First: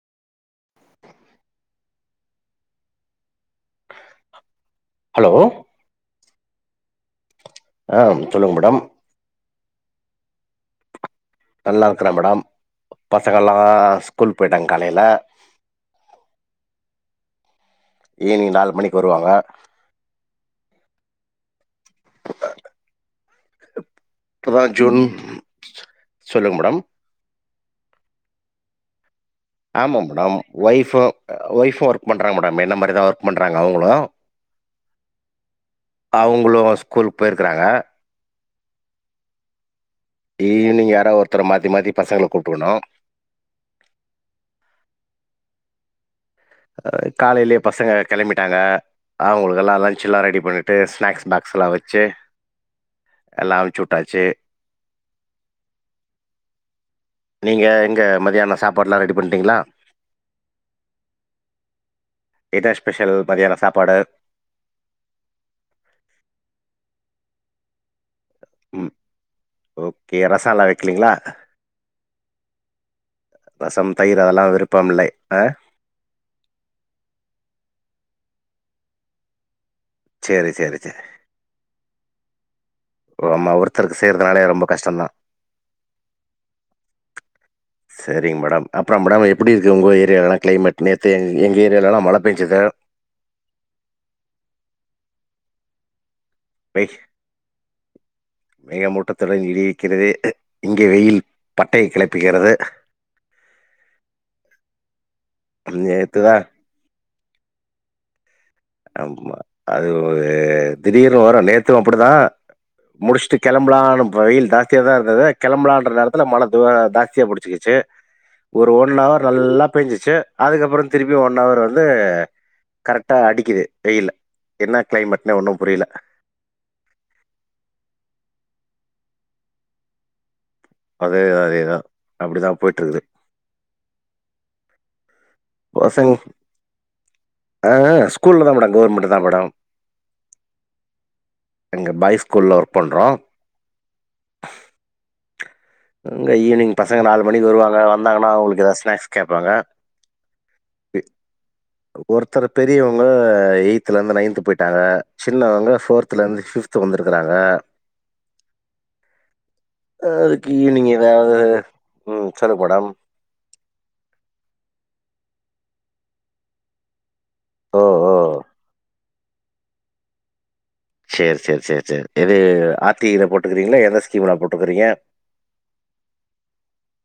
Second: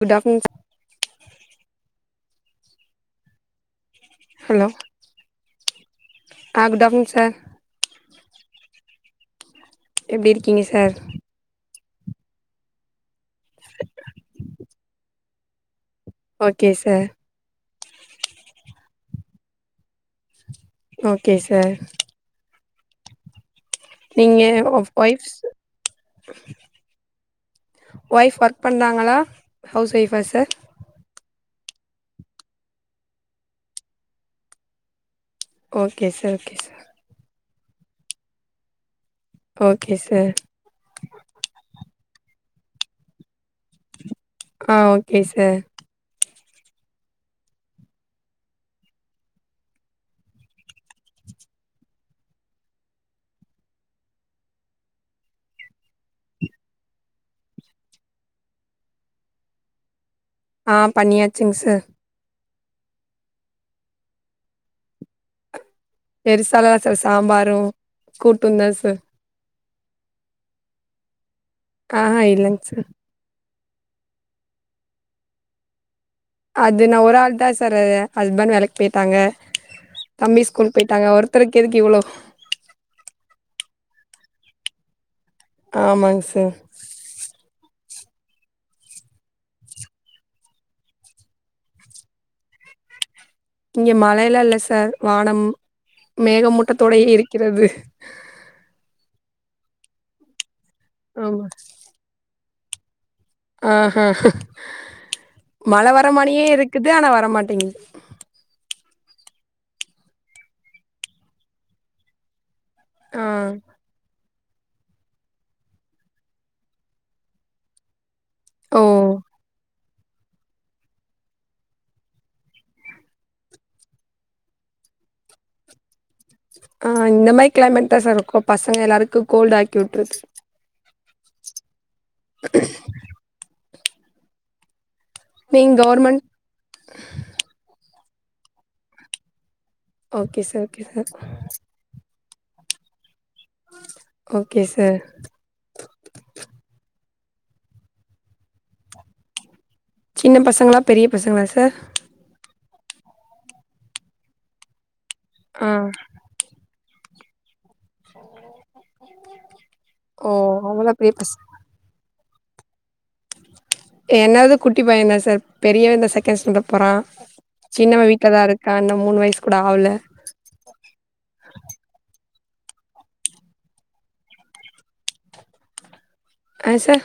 குட afternoon hello hello ஆ good afternoon sir ஆ சொல்லுங் மேடம் எப்டி இருக்கீங்க சார் நல்லா இருக்கிற மேடம் பசங்கள்லா ஸ்கூல் போயிட்டாங்க காலைல ஓகே சார் ஈவ்னிங் நாலு மணிக் வருவாங்க ஓகே சார் நீங்க இப்பதா ஜூன் ஒய்ஃப் சார் சொல்லுங்க மேடம் ஒய்ஃப் ஒர்க் பண்ணாங்களா ஆமாம் மேடம் ஒய்ஃபு ஒய்ஃபு ஒர்க் பண்றாங்க மேடம் என்ன மாரி தா ஒர்க் பண்றாங்க அவுங்களு ஓகே சார் ஓகே அவுங்களு சார் ஸ்கூல்க் போய் இருக்காங்க ஓகே சேர் ஈவினிங் யாராது ஒருத்தர மாத்தி மாத்தி பசங்கள கூட்டு வுணு ஆ ஓகே சேர் அ காலையிலே பசங்க கெளம்பிடாங்க அவுங்களுகெல்லா லன்ச் எல்லா ரெடி பண்ணிட்டு ஸ்நாக்ஸ் பாக்ஸ் எல்லா வச்சு எல்லா வச்சு விட்டாச்சு நீங்க இங்க மதியான சாப்பாடெல்லா ரெடி பண்ட்டீங்ளா ஆ பண்ணியாச்சுங் செர் என்ன ஸ்பெஷல் மதியான சாப்பாடு பெருசால்லா செர் சாம்பாரு கூட்டுந்தா ம் செர் ஓகே ரசலா வக்கலீங்ளா ஆஹா இல்லைங்க சார் ரசம் தயிர் அதெல்லா விருப்பமில்லை ஆ அது நா ஒரு ஆள் தா செரு ஹஸ்பண்ட் வேலைக்கு போயிட்டாங்க தம்பி சேரி ஸ்கூல் சேரி சேரி போயிட்டாங்க ஒரு ஒருத்தருக்கு எதுக்கு இவ்ளோ ஓ ஆமா ஒருத்தருக்கு செய்றதுனாலே ரொம்ப கஷ்டோதா ஆமாங் செர் சேரிங்க மேடம் அப்றோ மேடம் எப்டி இருக்கு உங்க ஏரியால்லா கிளைமேட் நேத்து எங் எங்க ஏரியாலல்லா மழ பெஞ்சுது இங்க மழயில இல்ல செர் வானம் வெய் மேகமூட்டத்தோடையே இருக்கிறது மேகமூட்டத்துடன் இடி இடிக்கிறது இங்கே வெயில் ஆமா பட்டைய கெளப்புகிறது ஆ அ மழ வர நேத்துதா மாரியே இருக்குது ஆனா வரமாட்டேங்து ஆமா அது திடீர்னு வரு நேத்து அப்டிதா ஆ முடிச்சுட்டு கெளம்பலானு வெயில் ஜாஸ்தியா தா இருந்தது கெளம்பலான்ற நேரத்துல மழ தா ஜாஸ்தியா புடிச்சிகிச்சு ஒரு ஓ ஓன் அவர் நல்லா பெஞ்சிச்சு அதுக்கப்றோ திருப்பியு ஒன் அவர் வந்து கரெக்டா அடி க்குது வெயில் என்ன கெளைமேட்னே ஒன்னு புரில ஆ இந்த மாரி கெளைமேட் தா செர் இருக்கு பசங்க எல்லாருக்கு கோல்டு் ஆக்கி விட்டுறுது அதேதா அதேதா அப்டிதா போயிட் இருக்து நீங்க பசங் கவர்மெண்ட் ஆ ஆ ஸ்கூல்ல தா மேடம் கவுவர்மெண்ட்லதா madam okay sir okay sir எங்க பாய் ஸ்கூல்ல ஒர்க் பண்றோ ஓகே செர் இங்க ஈவினங் பசங்க நாலு மணிக்கு வருவாங்க வந்தாங்கனா அவுங்களுக் எதனா ஸ்னாக்ஸ் கேப்பாங்க சின்ன பசங்ளா பெரிய பசங்ளா செர் ஒருத்தர் பெரியவங்க எயித்துல இருந்து நைன்து போய்ட்டாங்க ஆ சின்னவங்க ஃபோர் ல்ல இருந்து ஃபிப்த்து வந்து இருக்காங்க ஓ அதுக்கு ஈவினிங் அவங்களா பெரிய பச எதாவது ம் சொலுங்க மேடம் என்னது குட்டி பயந்தா செர் பெரியவதா செகண்ட் ஸ்டாண்டர்ட் போறா ஓ சின்னவ ஓ வீட்லதா இருக்கா இன்னு மூணு வயசு கூட ஆகல சேரி சேரி சேரி சேரி எது ஆ‌ர் டி‌ ல போட்டுயிருக்கிங்ளா எந்த ஸ்கீம்ல போட்டுயிருக்கிங்க ஆ செர்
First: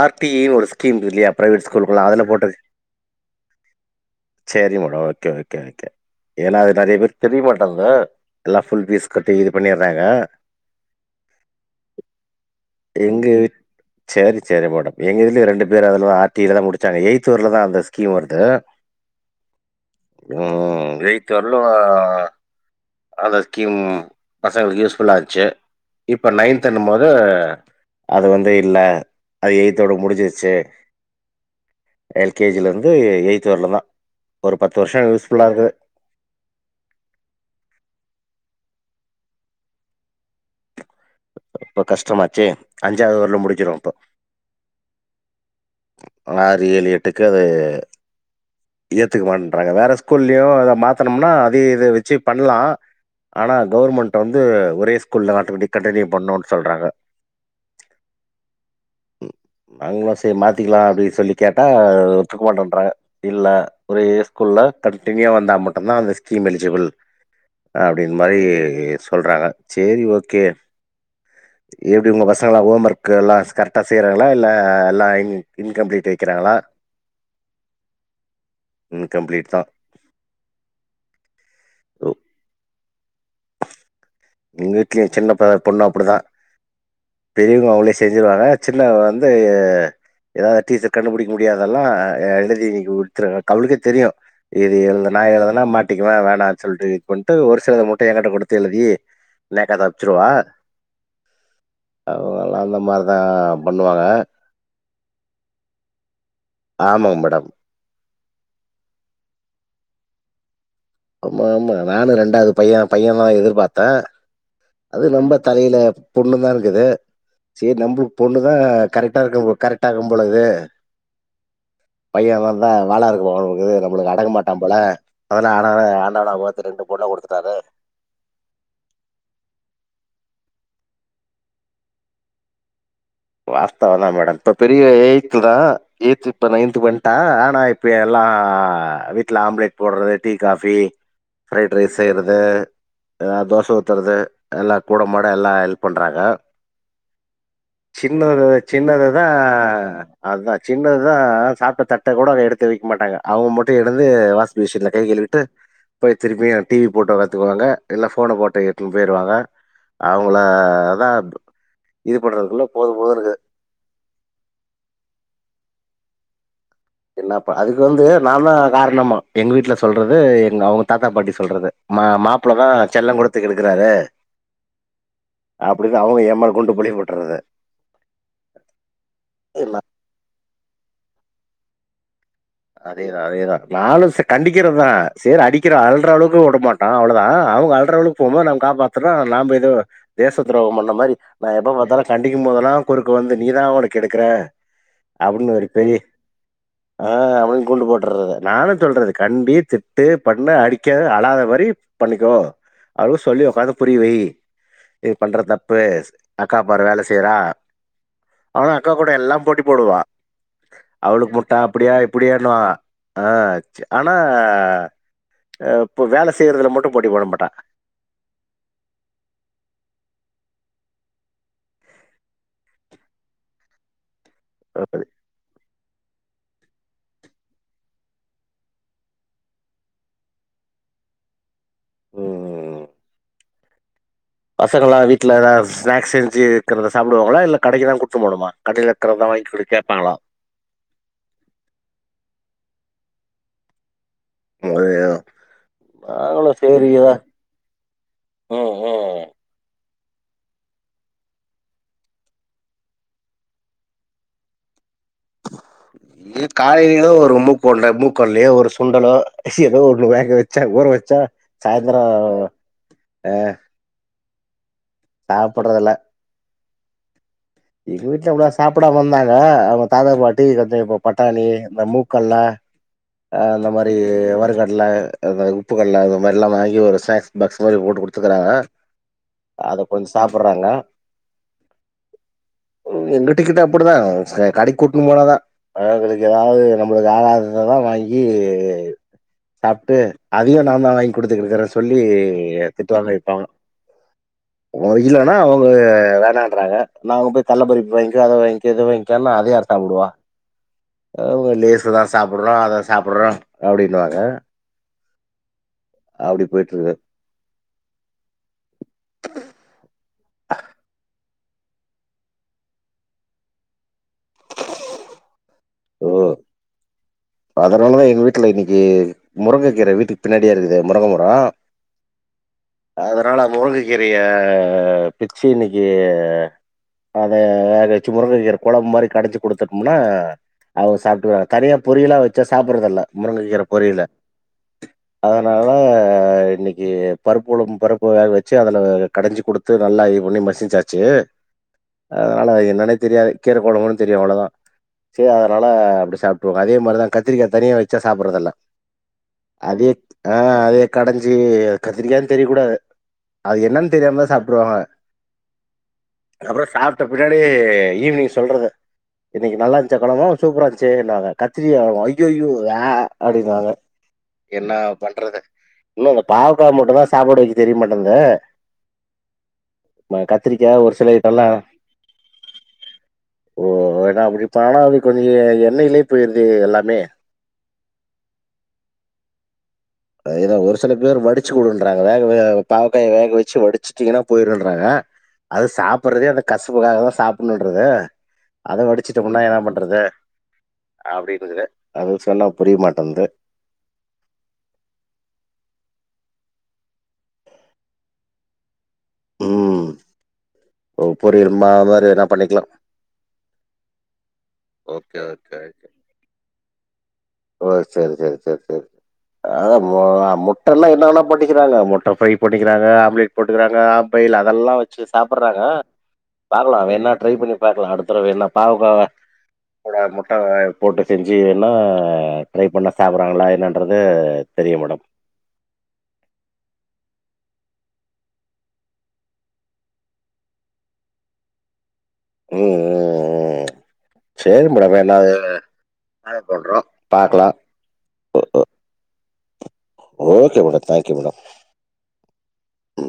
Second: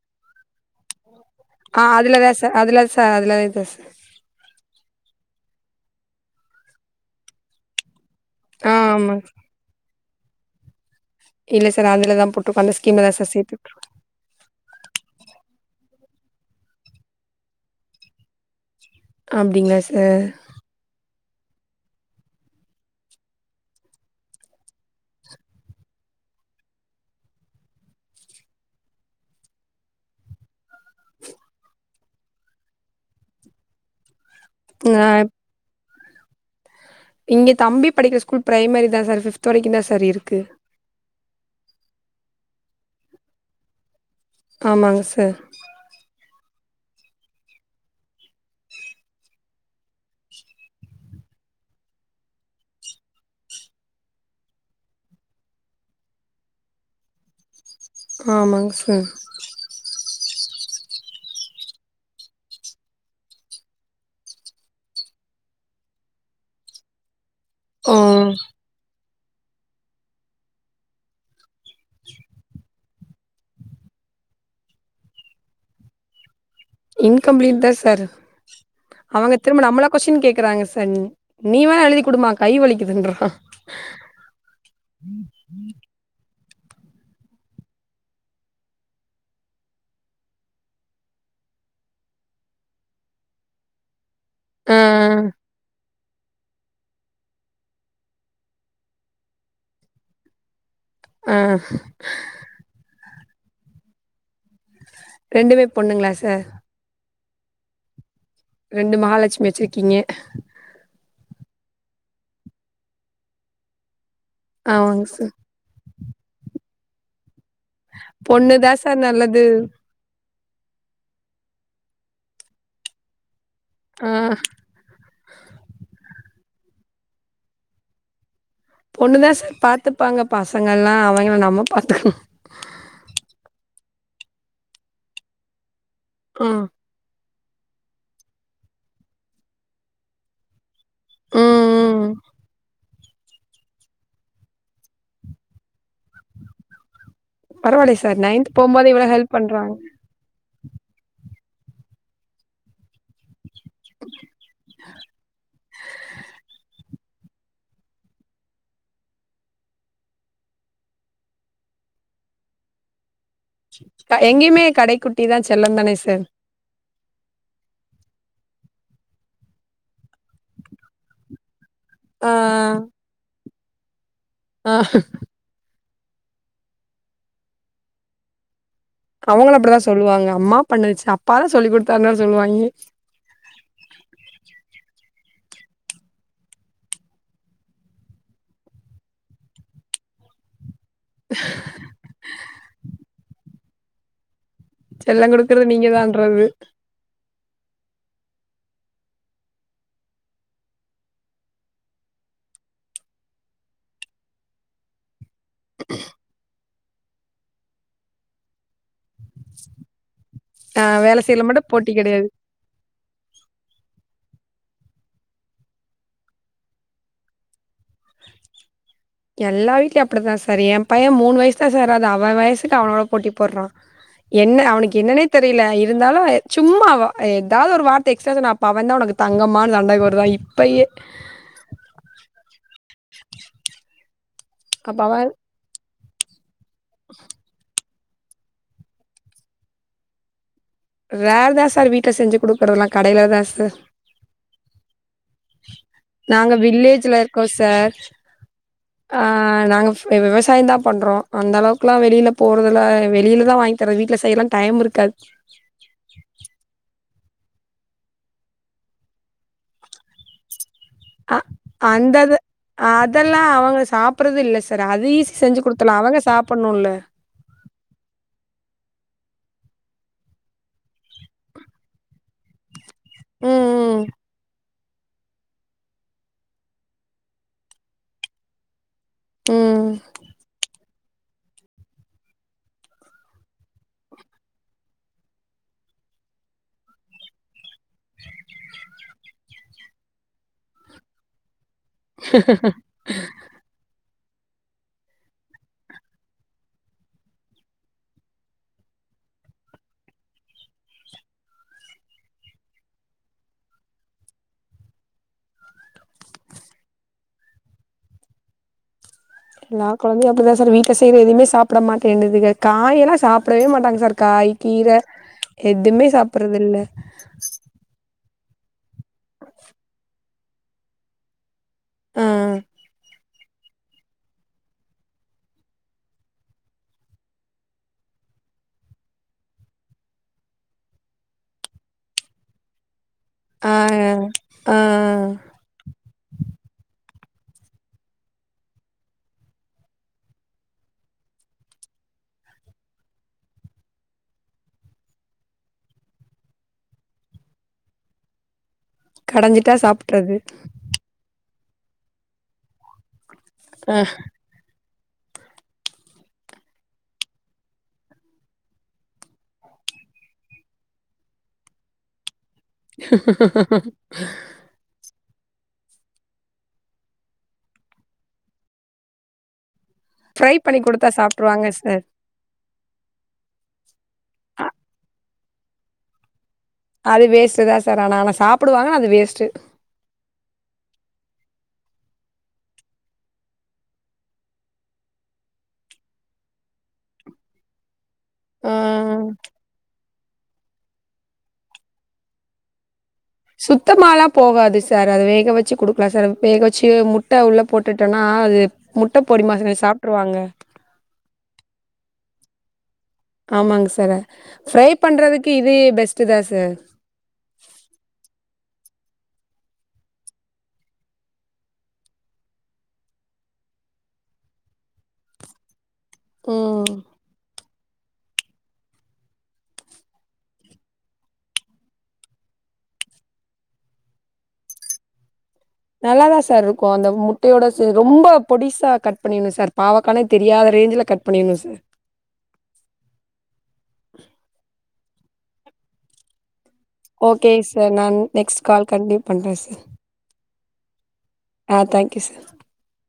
ஆர் டி யினு ஒரு ஸ்கீம் இல்லையா பிரைவேட் ஆ ஸ்கூலுக்குல்லா அதுல அதுலதா சார் போட்டு அதுல சார் அதுலதா சார் சேரி மேடம் ஓகே ஓகே ஓகே ஏனா அது நெறைய பேருக் தெரிய மாட்டேங்க எல்லாம் ஆ ஃபுல் பீஸ் ஆமா கட்டி இது பண்ணிட்றாங்க இல்ல சார் அதுல தான் போட்டுருகோ அந்த ஸ்கீம்தா சேத்துட்ருகோ சேரி சேரி மேடம் எங்க இதுலய ரெண்டு பேர் அதுலதா ஆர்டியில தான் முடிச்சாங்க எயித்து வரிலுதா அந்த ஸ்கீம் வருது அப்டிங்களா சார் ம் எய்த்து வரலும் அந்த ஸ்கீம் பசங்ளுக்கு யூஸ்ஃபுல்லா இருந்துச்சு இப்ப நைன்த்ண்ணும் போது அது வந்து இல்ல அது எயித்தோட முடிஞ்சிருச்சு எல்கேஜில இருந்து எயித் வரயிலு தா ஒரு பத்து நா வருஷம் யூஸ்ஃபுல்லா இருந்தது இங்கே தம்பி படிக்கிற ஸ்கூல்ல ப்ரைமரி தான் சார் ஃபிப்து வரைக்கும் தான் சார் இருக்கு இப்ப கஷ்டமாச்சு அஞ்சாவது வரயுலு முடிஞ்சிரும் இப்போ ஆமாங்க சார் ஒரு ஆறு ஏலு எட்டுக்கு அது ஏத்துக்க மாட்டன்றாங்க வேற ஸ்கூல்லியு அத மாத்தனம்னா அத இதை வச்சு பண்ணலாம் ஆனா கவர்மெண்ட்டு வந்து ஒரே ஸ்கூல்ல ஆட்டோமேட்டிக் கண்டினியூ பண்ணுன்னு சொல்றாங்க ஆமாங்க சார் நாங்களும் செரி மாத்திக்கலாம் அப்டின் சொல்லி கேட்டா ஒத்துக்க மாட்டன்றாங்க இல்ல ஒரே ஸ்கூல்ல கண்ட்டினியூவா வந்தா மட்டும்தான் அந்த ஸ்கீம் எலிஜிபிள் ஆ அப்டின்னு மாரி சொல்றாங்க சேரி ஓக்கே எப்பட உங்க பசங்களாம் ஹோம் ஒர்க் எல்லாம் கரெக்ட்டா செய்றாங்களா இல்ல எல்லான் இன் கம்ப்ளீட் வக்கிறாங்களா இன்கம்ப்ளீட் தான் சார் அவங்க இன்கம்ப்ளீட் திரும்ப தான். நம்மளா கொஸின் கேக்குறாங்க சார் நீ வேணா எழுதி குடுமா கை வலிக்குதுன்றான் எங்க வீட்லயும் சின்ன ப பொண்ணும் அப்டிதான் பெரியவங்க அவ்ங்ளே செஞ்சிருவாங்க சின்னவ வந்து ஏதாது டீச்சர் கண்டுபுடிக்க முடியாதல்லாம் எழுதி நீங் குடுத்துருங்க அவளுக்கே தெரியும் இது ஆ எழுதுனா நா எழுதுனா மாட்டிக்குவே வேணான் சொல்ட்டு இது பண்ட்டு ஒரு சிலத மட்டுன் ஏங்கிட்ட குடுத்து எழுதி லேக்கா தாப்ச்சுருவா ம் அவங்களலாம் இந்த மாரி தாங்க பண்ணுவாங்க ரெண்டுமே பொண்ணுங்ளா சார் ஆமாங் மேடம் ரெண்டு மகாலட்சுமி வச்சிருக்கீங்க ஆமா ஆமா நானு ரெண்டாது பையன் பையன் தான் எதிர்பாத்தன் ஆமாங்க அது சார் நம்ப தலையில பொண்ணு தான் இருக்குது சேரி நம்ளுக் பொண்ணு தா பொண்ணுதா சார் கரெடா நல்லது இருக்கு கரெட் ட்டா இக்கும் போலக்குது பையன் வந்தா வாலஇருக் இது ஆ நம்மளுக்கு அடங்க மாட்டான் போல அதானானால ஆண்டவனா பாத்து ரெண்டு பொண்ணு குடுத்துட்டாரு பொண்ணுதான் சார் பாத்துப்பாங்க பசங்கல்லாம் அவங்கள நம்ம பாத்துக்கணும் வாஸ்தவ தா மேடம் இப்ப பெரியவ எயத்துதா எய்த்து ஆ இப்ப நைன்துக் வண்டா ஆனா இப் ப்ப எல்லா வீட்ல ஆம்லேட் போடுறது டீ காஃபி ம் ப்ரைட் ரைஸ் ம் செய்றது அ தோசை ஊத்றது எல்லா கூட மாட எல்லா ஹெல்ப் பண்றாங்க பரவாயில்ல சார் சின்னது நைன்த் போம்போது இவ்ளோ சின்னதுதா ஹெல்ப் பண்றாங்க அதுதா சின்னதுதா சாப்ட்ட தட்ட கூட அவ ஏடுத்து வைக்க மட்டாங்க அவங்க மட் த்து எடது வாஷிங் மிஷின்ல கை கழுவிட்டு போயி திரும்பியு டிவி போட்டோ பத்துக்குவாங்க இல்ல ஃபோன பாட்டு எத்துன்னு போயிருவாங்க அவங்கள அதா இது பண்றதுக்குல்ல போதும் போதுனுக்கிது க எங்கயுமே கடை குட்டிதா செல்லம் தானே சார் என்னப்ப அதுக்கு வந்து நான்தா காரணமா எங்க வீட்ல சொல்றது எங்க அவங்க தாத்தா பாட்டி சொல்றது மா ஆ மாப்பிள்ளதா செல்லங்குடுத்து கெடுக்கறாரு ஆ அப்டிதா அவுங்க ஏமேல கொண்டு பழிய போட்டறது அவங்களு அப்டிதா நான் சொல்லுவாங்க அம்மா பண்ணுச்சி அப்பாதா சொல்லி குடுத்தாங்க சொல்வாங்க அதேதா அதேதா நானும் கண்டிக்கிறது தா செரி அடிக்கிற அழற அளவுக்கு உடமாட்டா அவ்ளோதா அவுங்க அழற அளவுக் போமோது நம்ம காப்பாத்துறோ நாம்ப எதோ தேச துரோகம் பண் அந்த மாரி நா எப்ப பாத்தாலும் கண்டிக்கும் போதெல்லா குறுக்கு வந்து நீதா அவன கெடுக்கற செல்ல அப்டின் ஒரு குடுக்குறது பெரிய நீங்கதான்றது ஆ மாரி குண்டு போட்டறது நானும் சொல்றது கண்டி திட்டு பண்ணு அடிக்காத அழாத மாரி பண்ணிக்கோ அவுளுக் சொல்லி உக்காந்து புரியவை நீ பண்ற தப்பு அக்கா பாரு வேல செய்றா அவலா அக்கா கூட எல்லாம் போட்டி போடுவா ஆ வேல அவளுக்கு செய்யல முட்ட மட்டு போட்டி அப்டியா கெடையாது இப்டியான்னுவா ஆ ஆனா ஆ இப்போ வேல செய்யறதுல மட்டும் போட்டி போட மாட்டா எல்லா வீட்லயும் அப்டி தான் சார் ஏன் பையன் மூணு வயசு தா சார் ஆவுது அவன் வயசுக்கு அவனோட போட்டி போடறா என்ன அவனுக்கு என்னன்னே தெரியில இருந்தாலும் சும்மா வ எதாவது ஒரு வார்த்தை எக்ஸ்ட்ரா சொன்னா அப்ப அவந்தான் ஒனக்கு தங்கமான் சண்டை போடறான் இப் பையே ம் ம் பசங்கலா அப்ப அவ வீட்லதா ஸ்நாக்ஸ் செஞ்சி தரத சாப்டுவாங்களா இல்ல கடைக்கு தா கூட்னு போனுமா கடையில இருக்கறது தா வாங்கி குடு கேப்பாங்களா ரேர்தா சார் வீட்ல செஞ்சி குடுக்கறதல்லாம் கடையில தா சார் அது நாங்க நாங்களும் சரி. வில்லேஜில இருக்கோம் சார் ம், ம். ஆ நாங்க விவ விவசாயம் தா பண்றோம் அந்த அளவுக்குலா வெளியில போறதுல வெளியில தா வாங்கி தர வீ்ட்ல செய்யலா டைம் இருக்காது ஏ காலையிலேதா ஒரு உம்ம போடல மூக்கடலையோ ஒரு சுண்டலோ எதோ ஒண்ணு வேக வச்சா ஊற வச் ஆ அந்தது அ அதெல்லா அவங்க சாப் பறது இல்ல சார் அது ஈஸி செஞ்சி சாப்பிடுறதுல்ல குடுத்துருலா அவங்க சாப்பண்ணும் இல்ல எங்க வீட்லயு அப்டிதா சாப்படாம இந்தாங்க அவங்க தாத்தா பாட்டி கொஞ்சம் இப்ப பட்டானி இந்த மூக்கல்ல ஆ அந்த மாரி ம் ம் வரு க ல்ல அந்த உப்புக்கல்ல அந்த மாரில்லா வாங்கி ஒரு ஸ்நாக்ஸ் பாக்ஸ் மாரி போட்டு குடுத்துக்கிறாங்க அத ம் கொஞ்சம் சாப்படறாங்க ம் எங்க டிக்கட்டும் அப்டிதா சே கடைக்கு கூட்டுன்னு போனாதா பழ கடைக்கு எதாவது நம்பளுக்கு ஆகாதததா வாங் கி சாப்ட்டு அதையும் நாந்தான் வாங்கி குடுத்துட்டுருக்கிற சொல்லி திட்டுவாங்க வைப்பாங்க ஒ இல்லன்னா அவங்க வேணான்றாங்க நா அவங்க போய் கள்ள பறிப்பு வாங்க்கி அத வாங்க்கி இத வாங்க்கினா அத யார் சாப்டுவா [inaudible] அங்க லேசுதா சாப்பிடுறோ அத சாப்பிடுற அப்டின்னுவாங்க அப்டி போய்ட்டு இருக்கு எல்லா கொழந்தையு அப்டிதா சார் வீட்ல செய்யத எவுமே சாப்ட் சாப்பிட மாட்டேண்டுதுங்க காயெல்லா சாப்பிடவே மாட்டாங்க சார் காய் கீர எதுவுமே ஓ சாப்பறது இல்ல அதனாலதா எங்க வீட்ல இன்னைக்கு முருங்ககீற வீட்டுக்கு பின்னாடியா இருக்குது முருங்க மரம் ஆ அதனால அங்க போங்கி கீரைய பிச்சு இன்னைக்கு அதை வேகச்சி முருகை கீரை குழம்பு மாதிரி கடைஞ்சு குடுத்துட்டோம்னா அத சாப்பிட்டு வாங்க தனியா பொரியல்லா வச்சா சாப்பறதுல்ல முருங்கைக் கீரை ஆ பொரியல ஆ அதனால இன்னைக்கு பருப்புளம் பருப்புக வச்சு அதுல கடைஞ்சு குடுத்து நல்லா இது பண்ணி மசிச்சாச்சு அதனால என்னன்னே தெரியாது கீரை குழம்புன்னு தெரியு அவ்ளோதா சரி அதனால அப்டி சாப் அதே மாதிரிதா கத்திரிக்காய் தனிய வச்சா சாப்பிடறது இல்ல கடஞ்சிட்டா த் சாப்ட்றது ஆ அதேத் கடைஞ்சி கத்திரிக்காதானு தெரிய கூடாது அது என்னன்னு தெரியாமதா சாப்பிடுவாங்க அப்புற சாப்பிட்ட பின்னாடி ஈவினிங் சொல்றது இன்னக்கு நல்லா இருந்துச்சா குழம்பு சூப்பரா இருந்துச்சு நாங்க டீ யா ஐயயோ வே அப்டினுவாங்க என்ன பண்றது இன்னும் இந்த பாவக்காய் மட்டு தா சாப்பாடு வைக்க தெரியமாட்டேங்குது ப்ரை பண்ணி ஒரு குடுத்தா சில ஐட்டம்லா சாப்ட்ருவாங்க சார் ஓ ஏன்னா அப்டி தானா அது கொஞ்ச எண்ணெயிலயே போய்டுது எல்லாமே அது வேஸ்டு தா சார் ஆனா அது சாப்புடுவாங்க ன்னா அது வேஸ்ட்டு ஏதோ ஒரு சில பேர் வடிச்சு வுடுன்றாங்க வேக பாவக்காய வேக வச்சு வடிச்சுட்டீங்கன்னா போய்டுன்றாங்க அது சாப்ட்றதே அந்த கசப்புக்காக தா சாப்புடணுன்றது ஆ அத வடிச்சுட்ட முன்னா என்ன பண்றது அது சொன்னா புரிய மாட்டேங்குது சுத்தமால்லாபோகாது சார் அத வேக வச்சு குடுக்கலா சார் வேக வச்சு முட்ட உள்ள போட்டுட்டேனா அது முட்ட பொடிமாசுனு சாப்ட்ருவாங்க ஒகே ஒரு இது மாரி அத எதனா பண்ணிக்கலா ஆமாங்க சார் ஃப்ரை ஓகே, பண்றதுக்கு ஓகே, இது ஓகே. பெஸ்ட்டு தா சார் ஓ சரி சரி சரி சரி சரி அத முட்டனா என்னன்னா பண்ணிக்கிறாங்க முட்ட ஃப்ரை பண்ணிக்கிறாங்க ஆம்லெட் போட்டுக்கறாங்க ஆப் ஆயில் அதெல்லா வச்சு சாப்புறாங்க பாக்கலா ம் வேனா ட்ரை பண்ணி பாக்கலா அடுத்தடவ என்ன பாவக்காவ கூட முட்ட வேக போட்டு செஞ்சீங்கண்ணா ட்ரை பண்ணா சாப்றாங்களா என்னன்றது தெரியு மேடம் நல்லாதா சார் இருக்கு அந்த முட்டையோட ரொம்ப பொடிசா கட் பண்ணிடணு சார் பாவக்கானே தெரியாத ரேஞ்ல கட் பண்ணினு சார் ம் ம் ம் சேரி மேடம் என்னது நா சொல்றோ ஓகே சார் நான் நெக்ஸ்ட் கால் கண்டியூ பண்றே sir okay madam thank you madam ஆ தேங்க் யூ சார் ம்.